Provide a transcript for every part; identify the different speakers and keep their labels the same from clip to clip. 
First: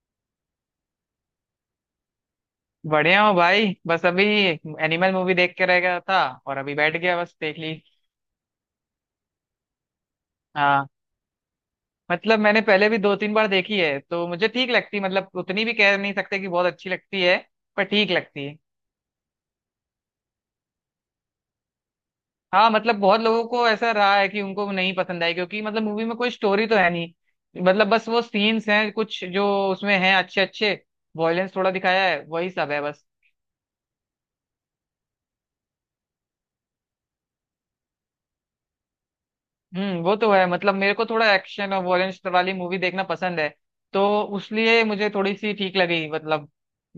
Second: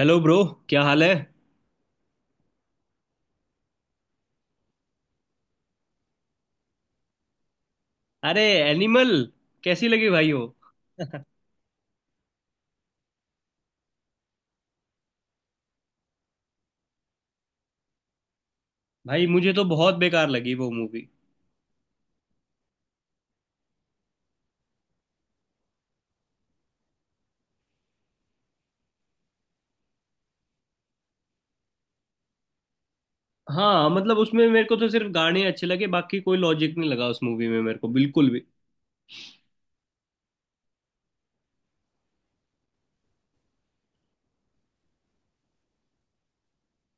Speaker 1: Hello bro. क्या हाल है?
Speaker 2: बढ़िया हो भाई, बस अभी एनिमल मूवी देख के रह गया था और अभी बैठ गया, बस देख ली।
Speaker 1: अरे एनिमल कैसी लगी भाई हो?
Speaker 2: हाँ, मतलब मैंने पहले भी दो तीन बार देखी है तो मुझे ठीक लगती, मतलब उतनी भी कह नहीं सकते कि बहुत अच्छी लगती है, पर ठीक लगती है।
Speaker 1: भाई मुझे तो बहुत बेकार लगी वो मूवी।
Speaker 2: हाँ, मतलब बहुत लोगों को ऐसा रहा है कि उनको नहीं पसंद आई, क्योंकि मतलब मूवी में कोई स्टोरी तो है नहीं। मतलब बस वो सीन्स हैं कुछ जो उसमें हैं अच्छे अच्छे, वॉयलेंस थोड़ा दिखाया है, वही सब है बस।
Speaker 1: हाँ मतलब उसमें मेरे को तो सिर्फ गाने अच्छे लगे, बाकी कोई लॉजिक नहीं लगा उस मूवी में मेरे को बिल्कुल भी।
Speaker 2: हम्म, वो तो है। मतलब मेरे को थोड़ा एक्शन और वॉयलेंस वाली मूवी देखना पसंद है तो उसलिए मुझे थोड़ी सी ठीक लगी, मतलब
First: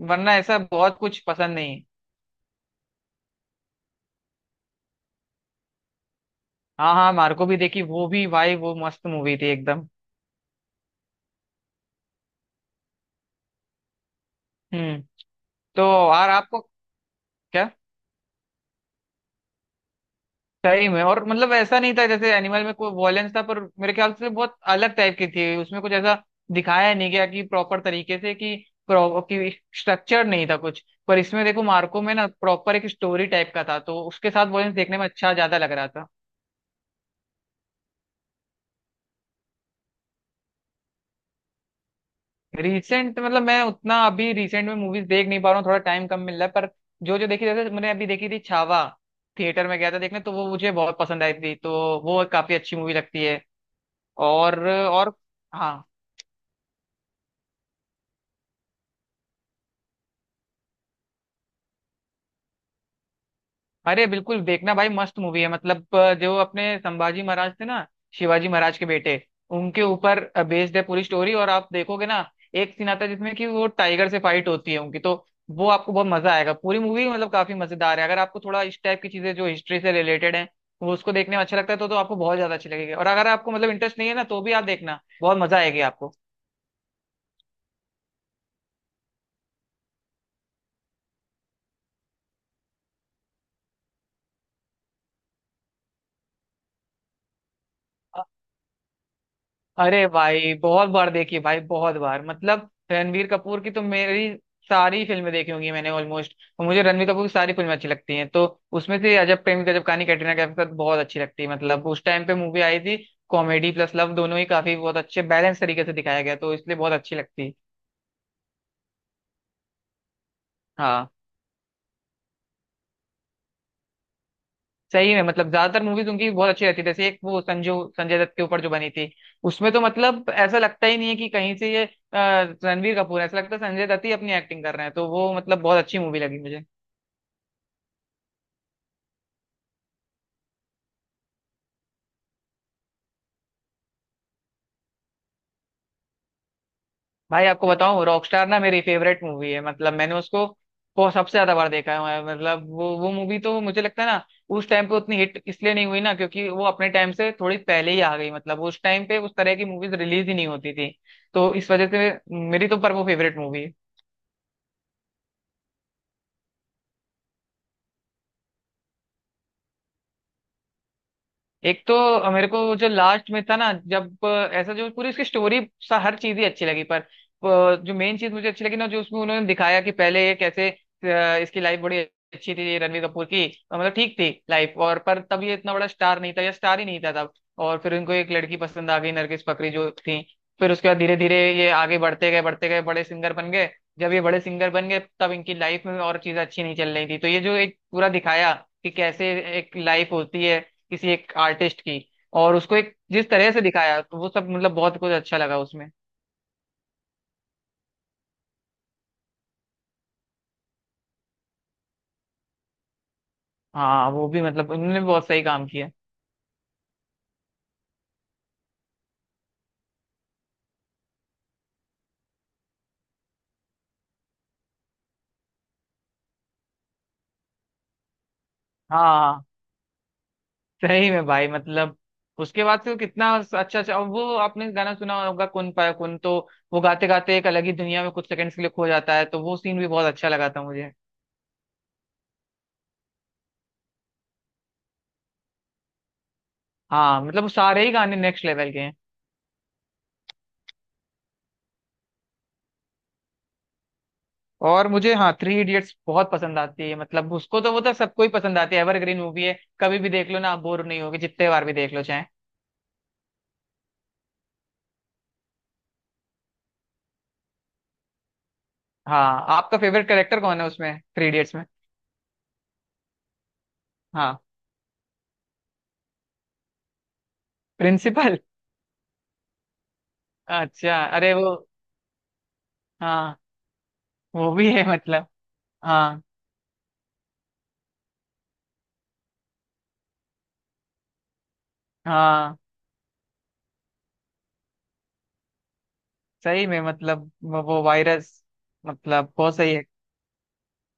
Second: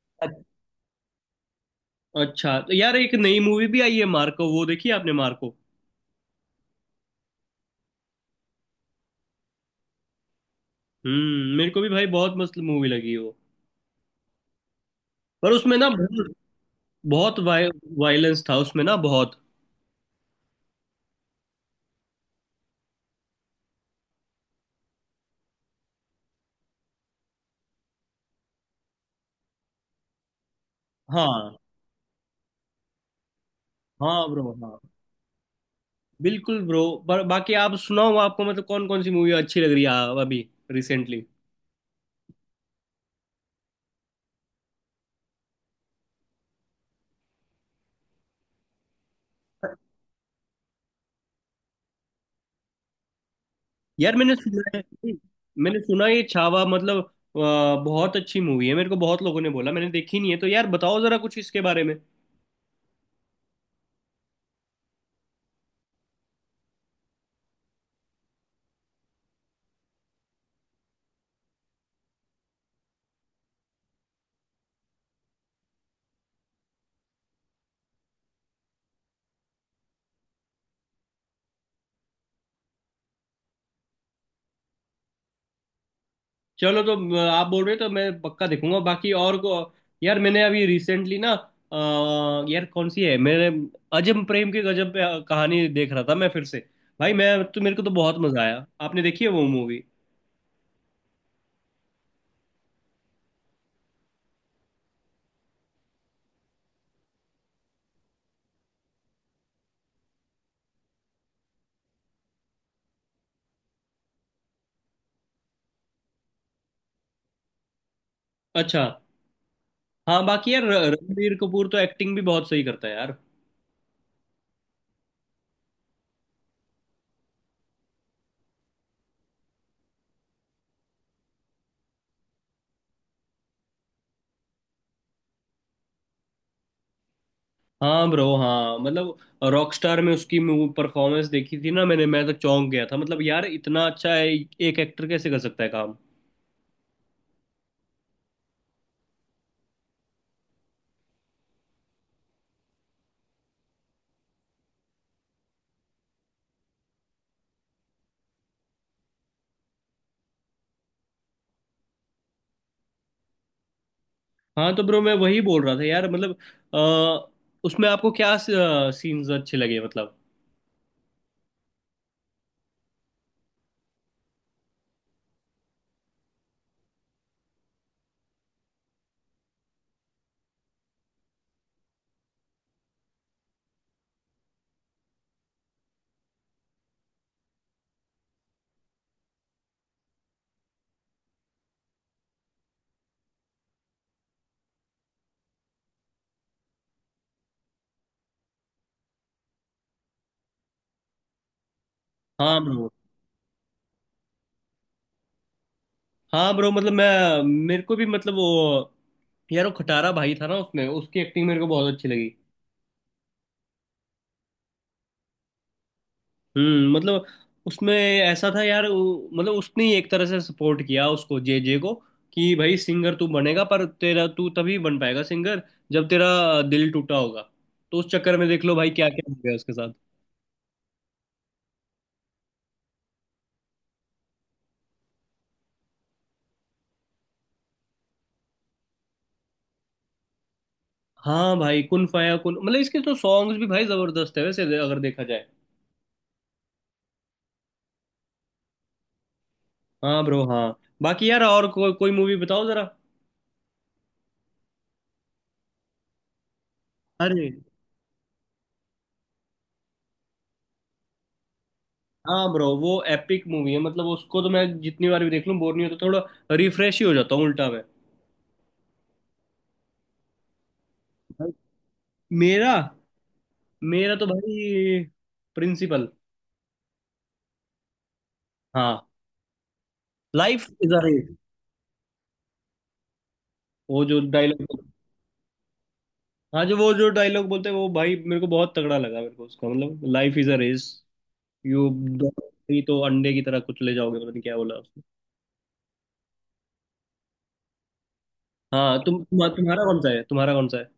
Speaker 2: वरना ऐसा बहुत कुछ पसंद नहीं।
Speaker 1: अच्छा तो यार एक नई मूवी भी आई है मार्को, वो देखी आपने मार्को?
Speaker 2: हाँ हाँ, मार्को भी देखी, वो भी भाई, वो मस्त मूवी थी एकदम।
Speaker 1: मेरे को भी भाई बहुत मस्त मूवी लगी वो।
Speaker 2: हम्म।
Speaker 1: पर उसमें
Speaker 2: तो
Speaker 1: ना बहुत,
Speaker 2: और आपको?
Speaker 1: बहुत
Speaker 2: क्या?
Speaker 1: वायलेंस था उसमें ना बहुत।
Speaker 2: सही में, और मतलब ऐसा नहीं था जैसे एनिमल में कोई वॉयलेंस था, पर मेरे ख्याल से बहुत अलग टाइप की थी। उसमें कुछ ऐसा दिखाया नहीं गया कि प्रॉपर तरीके से, कि pro- कि स्ट्रक्चर नहीं था कुछ। पर इसमें
Speaker 1: हाँ,
Speaker 2: देखो, मार्को में ना प्रॉपर एक स्टोरी टाइप का था तो
Speaker 1: हाँ
Speaker 2: उसके
Speaker 1: ब्रो
Speaker 2: साथ वॉयलेंस
Speaker 1: हाँ।
Speaker 2: देखने में अच्छा ज्यादा लग रहा था।
Speaker 1: बिल्कुल ब्रो। पर बाकी आप सुनाओ, आपको मतलब कौन कौन सी मूवी अच्छी लग रही है अभी, रिसेंटली?
Speaker 2: रिसेंट मतलब मैं उतना अभी रिसेंट में मूवीज देख नहीं पा रहा हूँ, थोड़ा टाइम कम मिल रहा है, पर जो जो देखी, जैसे मैंने अभी देखी थी छावा, थिएटर में गया था देखने, तो वो मुझे बहुत पसंद आई थी, तो वो काफी अच्छी मूवी लगती है।
Speaker 1: यार मैंने सुना
Speaker 2: और
Speaker 1: है,
Speaker 2: और हाँ,
Speaker 1: मैंने सुना ये छावा मतलब बहुत अच्छी मूवी है, मेरे को बहुत लोगों ने बोला, मैंने देखी नहीं है, तो यार बताओ जरा कुछ इसके बारे में।
Speaker 2: अरे बिल्कुल देखना भाई, मस्त मूवी है। मतलब जो अपने संभाजी महाराज थे ना, शिवाजी महाराज के बेटे, उनके ऊपर बेस्ड है पूरी स्टोरी। और आप देखोगे ना, एक सीन आता है जिसमें कि वो टाइगर से फाइट होती है उनकी, तो वो आपको बहुत मजा आएगा। पूरी मूवी मतलब काफी मजेदार है। अगर आपको थोड़ा इस टाइप की चीजें जो हिस्ट्री से रिलेटेड है वो उसको देखने में अच्छा लगता है, तो आपको बहुत ज्यादा अच्छी लगेगी। और अगर आपको मतलब इंटरेस्ट नहीं है ना, तो भी आप देखना, बहुत मजा आएगी आपको।
Speaker 1: चलो तो आप बोल रहे हो तो मैं पक्का देखूंगा। बाकी और को, यार मैंने अभी रिसेंटली ना यार कौन सी है मेरे, अजम प्रेम की गजब पे कहानी देख रहा था मैं फिर से। भाई मैं तो, मेरे को तो बहुत मजा आया। आपने देखी है वो मूवी?
Speaker 2: अरे भाई बहुत बार देखी भाई बहुत बार। मतलब रणवीर कपूर की तो मेरी सारी फिल्में देखी होंगी मैंने ऑलमोस्ट। मुझे रणवीर कपूर की सारी फिल्में अच्छी लगती हैं, तो उसमें से अजब प्रेम गजब कहानी कैटरीना कैफ के साथ बहुत अच्छी लगती है। मतलब उस टाइम पे मूवी आई थी, कॉमेडी प्लस लव दोनों ही काफी बहुत अच्छे बैलेंस तरीके से दिखाया गया, तो इसलिए बहुत अच्छी लगती है।
Speaker 1: अच्छा। हाँ बाकी यार
Speaker 2: हाँ,
Speaker 1: रणबीर कपूर तो एक्टिंग भी बहुत सही करता है यार।
Speaker 2: सही है। मतलब ज्यादातर मूवीज उनकी बहुत अच्छी रहती है, जैसे एक वो संजू, संजय दत्त के ऊपर जो बनी थी, उसमें तो मतलब ऐसा लगता ही नहीं है कि कहीं से ये रणवीर कपूर है। ऐसा लगता है संजय दत्त ही अपनी एक्टिंग कर रहे हैं, तो वो मतलब बहुत अच्छी मूवी लगी मुझे।
Speaker 1: हाँ ब्रो, हाँ मतलब रॉकस्टार में उसकी परफॉर्मेंस देखी थी ना मैंने, मैं तो चौंक गया था, मतलब यार इतना अच्छा है, एक एक्टर कैसे कर सकता है काम।
Speaker 2: भाई आपको बताऊं, रॉकस्टार ना मेरी फेवरेट मूवी है। मतलब मैंने उसको बहुत सबसे ज्यादा बार देखा है। मतलब वो मूवी तो मुझे लगता है ना, उस टाइम पे उतनी हिट इसलिए नहीं हुई ना क्योंकि वो अपने टाइम से थोड़ी पहले ही आ गई। मतलब उस टाइम पे उस तरह की मूवीज रिलीज ही नहीं होती थी तो इस वजह से, मेरी तो पर वो फेवरेट मूवी है।
Speaker 1: हाँ तो ब्रो मैं वही बोल रहा था यार मतलब, अ, उसमें आपको क्या सीन्स अच्छे लगे मतलब?
Speaker 2: एक तो मेरे को जो लास्ट में था ना, जब ऐसा, जो पूरी उसकी स्टोरी सा हर चीज ही अच्छी लगी, पर जो मेन चीज मुझे अच्छी लगी ना जो उसमें उन्होंने दिखाया कि पहले ये कैसे इसकी लाइफ बड़ी अच्छी थी ये रणवीर कपूर की, मतलब ठीक थी लाइफ, और पर तब ये इतना बड़ा स्टार नहीं था या स्टार ही नहीं था तब। और फिर उनको एक लड़की पसंद आ गई, नरगिस फाकरी जो थी। फिर उसके बाद धीरे धीरे ये आगे बढ़ते गए बढ़ते गए, बड़े सिंगर बन गए। जब ये बड़े सिंगर बन गए तब इनकी लाइफ में और चीजें अच्छी नहीं चल रही थी, तो ये जो एक पूरा दिखाया कि कैसे एक लाइफ होती है किसी एक आर्टिस्ट की, और
Speaker 1: हाँ
Speaker 2: उसको
Speaker 1: ब्रो,
Speaker 2: एक जिस तरह से दिखाया तो वो सब मतलब बहुत कुछ अच्छा लगा उसमें।
Speaker 1: हाँ ब्रो मतलब मैं, मेरे को भी मतलब वो, यार वो खटारा भाई था ना उसमें, उसकी एक्टिंग मेरे को बहुत अच्छी लगी।
Speaker 2: हाँ वो भी मतलब उन्होंने भी बहुत सही काम किया।
Speaker 1: मतलब उसमें ऐसा था यार, मतलब उसने ही एक तरह से सपोर्ट किया उसको, जे जे को, कि भाई सिंगर तू बनेगा, पर तेरा तू तभी बन पाएगा सिंगर जब तेरा दिल टूटा होगा। तो उस चक्कर में देख लो भाई क्या क्या हो
Speaker 2: हाँ
Speaker 1: गया उसके साथ।
Speaker 2: सही में भाई, मतलब उसके बाद से वो कितना अच्छा अच्छा, और वो आपने गाना सुना होगा कुन पाया कुन, तो वो गाते गाते एक अलग ही दुनिया में कुछ सेकंड्स के लिए खो जाता है, तो वो सीन भी बहुत अच्छा लगा था मुझे।
Speaker 1: हाँ भाई कुन फाया कुन मतलब इसके तो सॉन्ग्स भी भाई जबरदस्त है वैसे अगर देखा जाए।
Speaker 2: हाँ मतलब वो सारे ही गाने नेक्स्ट लेवल के हैं।
Speaker 1: हाँ ब्रो, हाँ बाकी यार और कोई मूवी बताओ जरा।
Speaker 2: और मुझे, हाँ, थ्री इडियट्स बहुत पसंद आती है। मतलब
Speaker 1: अरे
Speaker 2: उसको तो, वो तो सबको ही पसंद आती है, एवरग्रीन मूवी है, कभी भी देख लो ना, आप बोर नहीं होगे जितने बार भी देख लो चाहे।
Speaker 1: हाँ ब्रो वो एपिक मूवी है मतलब उसको तो मैं जितनी बार भी देख लूँ बोर नहीं होता, थोड़ा रिफ्रेश ही हो जाता हूँ उल्टा मैं।
Speaker 2: हाँ, आपका फेवरेट कैरेक्टर कौन है उसमें, थ्री इडियट्स में?
Speaker 1: मेरा मेरा तो
Speaker 2: हाँ,
Speaker 1: भाई प्रिंसिपल।
Speaker 2: प्रिंसिपल।
Speaker 1: हाँ, लाइफ इज
Speaker 2: अच्छा,
Speaker 1: अ रेस,
Speaker 2: अरे वो, हाँ,
Speaker 1: वो जो
Speaker 2: वो भी
Speaker 1: डायलॉग,
Speaker 2: है मतलब, हाँ।
Speaker 1: हाँ जो वो जो डायलॉग बोलते हैं वो भाई मेरे को बहुत तगड़ा लगा, मेरे को उसका मतलब life is a race, you
Speaker 2: हाँ,
Speaker 1: दौड़ोगी तो अंडे की तरह कुचले जाओगे, पता नहीं क्या बोला उसने।
Speaker 2: सही में मतलब वो वायरस,
Speaker 1: हाँ
Speaker 2: मतलब बहुत सही
Speaker 1: तुम्हारा
Speaker 2: है।
Speaker 1: कौन सा है, तुम्हारा कौन सा है?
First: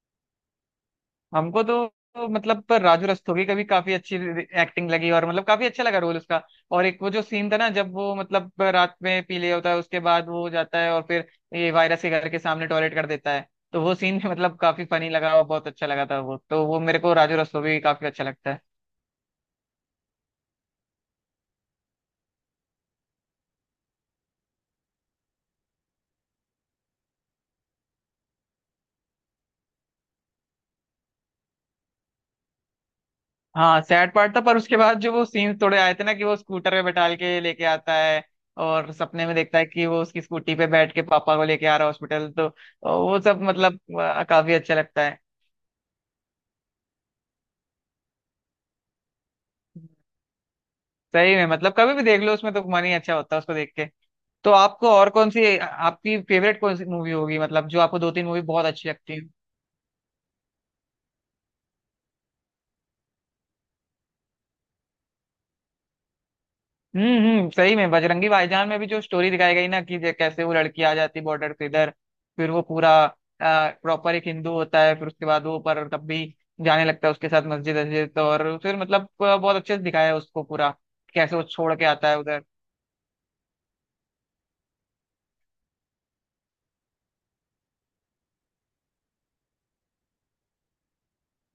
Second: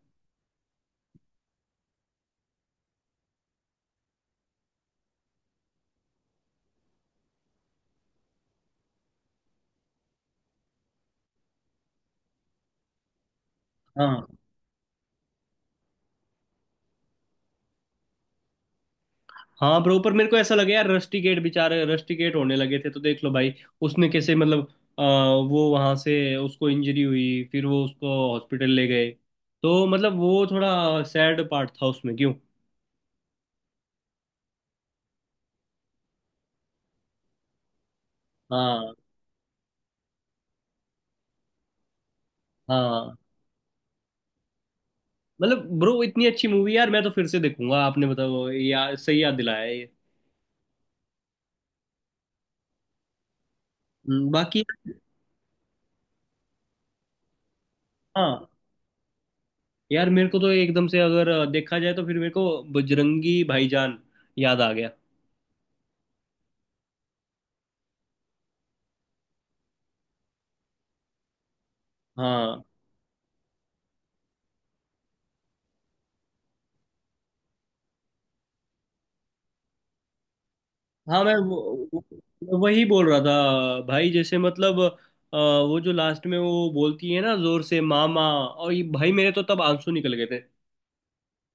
Speaker 2: हमको तो मतलब, पर राजू रस्तोगी का भी काफी अच्छी एक्टिंग लगी, और मतलब काफी अच्छा लगा रोल उसका। और एक वो जो सीन था ना जब वो मतलब रात में पी लिया होता है उसके बाद वो जाता है और फिर ये वायरस के घर के सामने टॉयलेट कर देता है, तो वो सीन
Speaker 1: हाँ,
Speaker 2: भी मतलब काफी फनी लगा और बहुत अच्छा लगा था। वो तो, वो मेरे को राजू रस्तोगी काफी अच्छा लगता है।
Speaker 1: हाँ ब्रो। पर मेरे को ऐसा लगे यार, रस्टिकेट बेचारे रस्टिकेट होने लगे थे, तो देख लो भाई उसने कैसे मतलब, अ, वो वहां से उसको इंजरी हुई फिर वो उसको हॉस्पिटल ले गए, तो मतलब वो थोड़ा सैड पार्ट था उसमें क्यों।
Speaker 2: हाँ, सैड पार्ट था, पर उसके बाद जो वो सीन्स थोड़े आए थे ना, कि वो स्कूटर पे बैठाल के लेके आता है, और
Speaker 1: हाँ,
Speaker 2: सपने में देखता है कि वो उसकी स्कूटी पे बैठ के पापा को लेके आ रहा है हॉस्पिटल, तो
Speaker 1: हाँ।
Speaker 2: वो सब मतलब काफी अच्छा लगता है।
Speaker 1: मतलब ब्रो इतनी अच्छी मूवी यार, मैं तो फिर से देखूंगा। आपने बताओ यार, सही याद दिलाया ये।
Speaker 2: सही में मतलब कभी भी देख लो, उसमें तो मन ही अच्छा होता है उसको देख के। तो
Speaker 1: बाकी
Speaker 2: आपको और कौन सी, आपकी फेवरेट कौन सी मूवी होगी, मतलब जो आपको दो तीन मूवी
Speaker 1: हाँ
Speaker 2: बहुत अच्छी लगती है?
Speaker 1: यार मेरे को तो एकदम से अगर देखा जाए, तो फिर मेरे को बजरंगी भाईजान याद आ गया।
Speaker 2: हम्म, सही में बजरंगी भाईजान में भी जो स्टोरी दिखाई गई ना कि कैसे वो लड़की आ जाती बॉर्डर से इधर, फिर
Speaker 1: हाँ,
Speaker 2: वो पूरा प्रॉपर एक हिंदू होता है, फिर उसके बाद वो, पर तब भी जाने लगता है उसके साथ मस्जिद वस्जिद, और फिर मतलब बहुत अच्छे से दिखाया है उसको पूरा
Speaker 1: हाँ मैं
Speaker 2: कैसे वो छोड़ के आता है उधर।
Speaker 1: वही बोल रहा था भाई, जैसे मतलब वो जो लास्ट में वो बोलती है ना जोर से मामा, और ये भाई मेरे तो तब आंसू निकल गए थे।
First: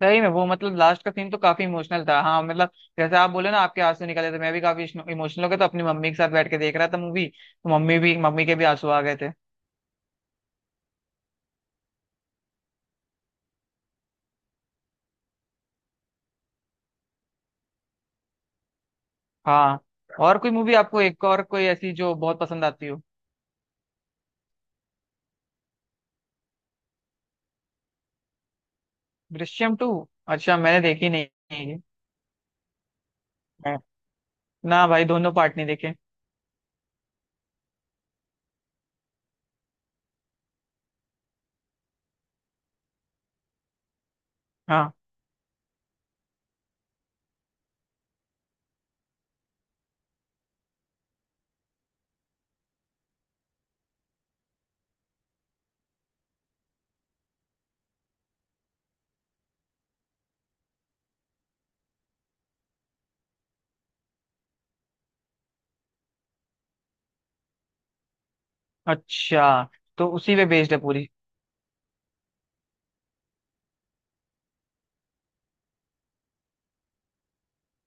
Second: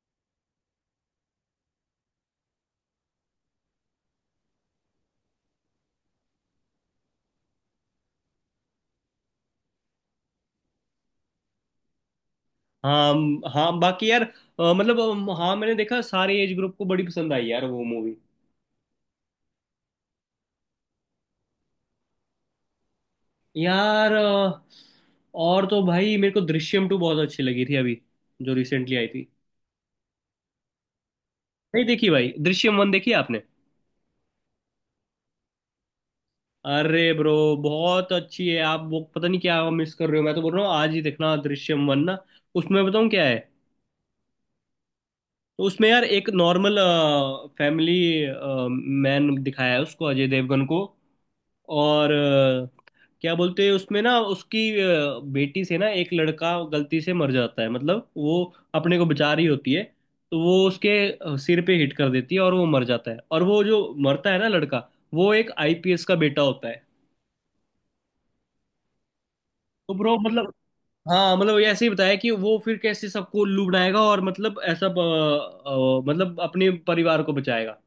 Speaker 2: सही में वो मतलब लास्ट का सीन तो काफी इमोशनल था। हाँ मतलब जैसे आप बोले ना आपके आंसू निकले थे, मैं भी काफी इमोशनल हो गया, तो अपनी मम्मी के साथ बैठ के देख रहा था मूवी, तो मम्मी के भी आंसू आ गए थे।
Speaker 1: हाँ, हाँ बाकी यार मतलब हाँ मैंने देखा सारे एज ग्रुप को बड़ी पसंद आई यार वो मूवी।
Speaker 2: हाँ, और कोई मूवी आपको, एक और कोई ऐसी जो बहुत पसंद आती हो?
Speaker 1: यार और तो भाई मेरे को दृश्यम टू बहुत अच्छी लगी थी अभी, जो रिसेंटली आई थी।
Speaker 2: दृश्यम टू, अच्छा मैंने देखी नहीं है ये।
Speaker 1: नहीं देखी भाई दृश्यम वन, देखी आपने?
Speaker 2: हाँ, ना भाई दोनों पार्ट नहीं देखे।
Speaker 1: अरे ब्रो बहुत अच्छी है, आप वो पता नहीं क्या मिस कर रहे हो, मैं तो बोल रहा हूँ आज ही देखना दृश्यम वन ना। उसमें बताऊँ क्या है?
Speaker 2: हाँ।
Speaker 1: तो उसमें यार एक नॉर्मल फैमिली मैन दिखाया है उसको, अजय देवगन को, और क्या बोलते हैं उसमें ना, उसकी बेटी से ना एक लड़का गलती से मर जाता है, मतलब वो अपने को बचा रही होती है, तो वो उसके सिर पे हिट कर देती है और वो मर जाता है। और वो जो मरता है ना लड़का, वो एक आईपीएस का बेटा होता है।
Speaker 2: अच्छा,
Speaker 1: तो
Speaker 2: तो
Speaker 1: ब्रो
Speaker 2: उसी पे
Speaker 1: मतलब,
Speaker 2: बेस्ड है पूरी।
Speaker 1: हाँ मतलब ये ऐसे ही बताया कि वो फिर कैसे सबको उल्लू बनाएगा और मतलब ऐसा मतलब अपने परिवार को बचाएगा।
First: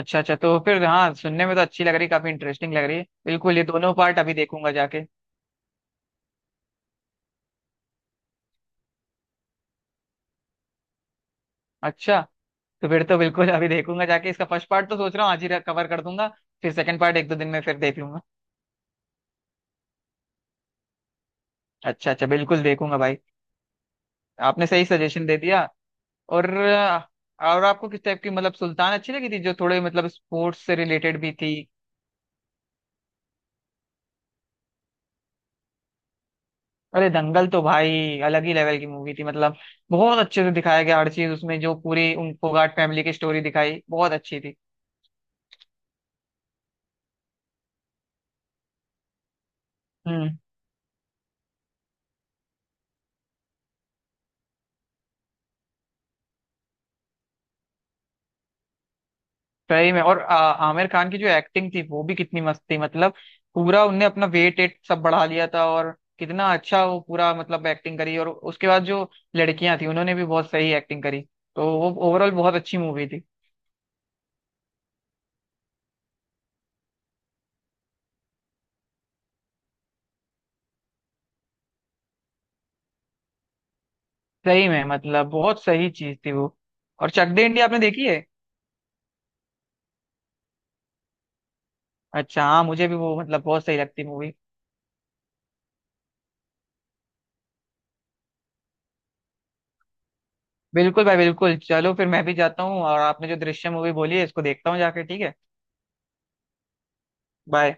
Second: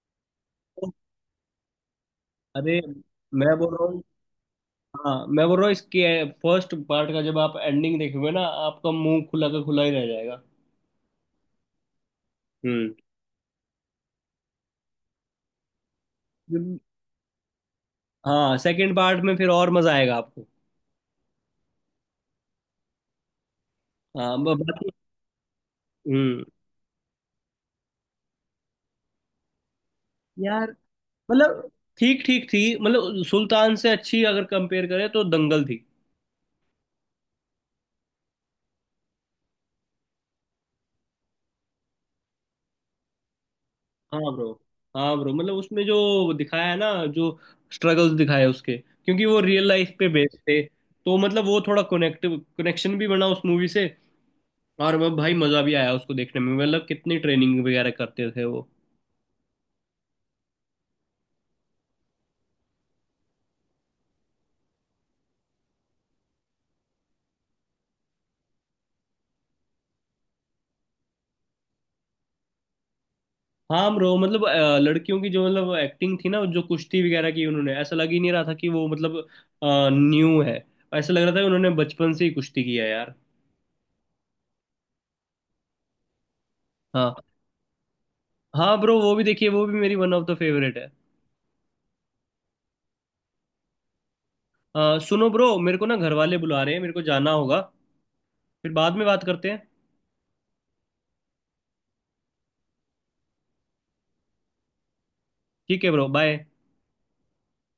Speaker 2: अच्छा अच्छा, तो फिर हाँ, सुनने में तो अच्छी लग रही, काफी इंटरेस्टिंग
Speaker 1: अरे
Speaker 2: लग रही है,
Speaker 1: मैं
Speaker 2: बिल्कुल ये
Speaker 1: बोल रहा
Speaker 2: दोनों
Speaker 1: हूँ,
Speaker 2: पार्ट अभी देखूंगा जाके।
Speaker 1: हाँ मैं बोल रहा हूँ इसके फर्स्ट पार्ट का जब आप एंडिंग देखोगे ना, आपका मुंह खुला का खुला ही रह जाएगा।
Speaker 2: अच्छा, तो
Speaker 1: हम्म।
Speaker 2: फिर तो बिल्कुल अभी देखूंगा जाके इसका फर्स्ट पार्ट, तो सोच रहा हूँ आज ही कवर कर दूंगा, फिर
Speaker 1: हम्म,
Speaker 2: सेकंड पार्ट एक दो दिन में फिर देख लूंगा।
Speaker 1: हाँ सेकंड पार्ट में फिर और मजा आएगा आपको।
Speaker 2: अच्छा अच्छा, बिल्कुल देखूंगा भाई,
Speaker 1: हाँ
Speaker 2: आपने सही
Speaker 1: बाकी।
Speaker 2: सजेशन दे दिया।
Speaker 1: हम्म।
Speaker 2: और आपको किस टाइप की, मतलब सुल्तान अच्छी लगी थी जो थोड़े मतलब स्पोर्ट्स
Speaker 1: यार
Speaker 2: से रिलेटेड भी थी?
Speaker 1: मतलब ठीक ठीक थी, मतलब सुल्तान से अच्छी अगर कंपेयर करें तो दंगल थी।
Speaker 2: अरे दंगल तो भाई अलग ही लेवल की मूवी थी, मतलब बहुत अच्छे से दिखाया गया हर चीज उसमें, जो पूरी उन फोगाट फैमिली की स्टोरी दिखाई बहुत
Speaker 1: हाँ
Speaker 2: अच्छी
Speaker 1: ब्रो,
Speaker 2: थी।
Speaker 1: हाँ ब्रो मतलब उसमें जो दिखाया है ना, जो स्ट्रगल्स दिखाए उसके, क्योंकि वो रियल लाइफ पे
Speaker 2: हम्म,
Speaker 1: बेस्ड थे, तो मतलब वो थोड़ा कनेक्टिव कनेक्शन भी बना उस मूवी से। और वो भाई मजा भी आया उसको देखने में, मतलब कितनी ट्रेनिंग वगैरह करते थे वो।
Speaker 2: सही में, और आमिर खान की जो एक्टिंग थी वो भी कितनी मस्त थी, मतलब पूरा उनने अपना वेट एट सब बढ़ा लिया था, और कितना अच्छा वो पूरा मतलब एक्टिंग करी, और उसके बाद जो लड़कियां थी उन्होंने भी बहुत सही एक्टिंग करी, तो वो ओवरऑल बहुत अच्छी मूवी थी।
Speaker 1: हाँ ब्रो मतलब लड़कियों की जो मतलब एक्टिंग थी ना, जो कुश्ती वगैरह की, उन्होंने ऐसा लग ही नहीं रहा था कि वो मतलब न्यू है, ऐसा लग रहा था कि उन्होंने बचपन से ही कुश्ती किया है यार।
Speaker 2: सही में, मतलब बहुत सही चीज थी वो। और
Speaker 1: हाँ।
Speaker 2: चक दे इंडिया आपने देखी है?
Speaker 1: हाँ ब्रो वो भी देखिए, वो भी मेरी वन ऑफ द फेवरेट है।
Speaker 2: अच्छा, हाँ मुझे भी वो मतलब बहुत सही लगती मूवी।
Speaker 1: सुनो ब्रो मेरे को ना घर वाले बुला रहे हैं, मेरे को जाना होगा, फिर बाद में बात करते हैं।
Speaker 2: बिल्कुल भाई बिल्कुल, चलो फिर मैं भी जाता हूँ, और आपने जो दृश्य मूवी बोली है इसको देखता हूँ जाके, ठीक है।
Speaker 1: ठीक है ब्रो, बाय।
Speaker 2: बाय।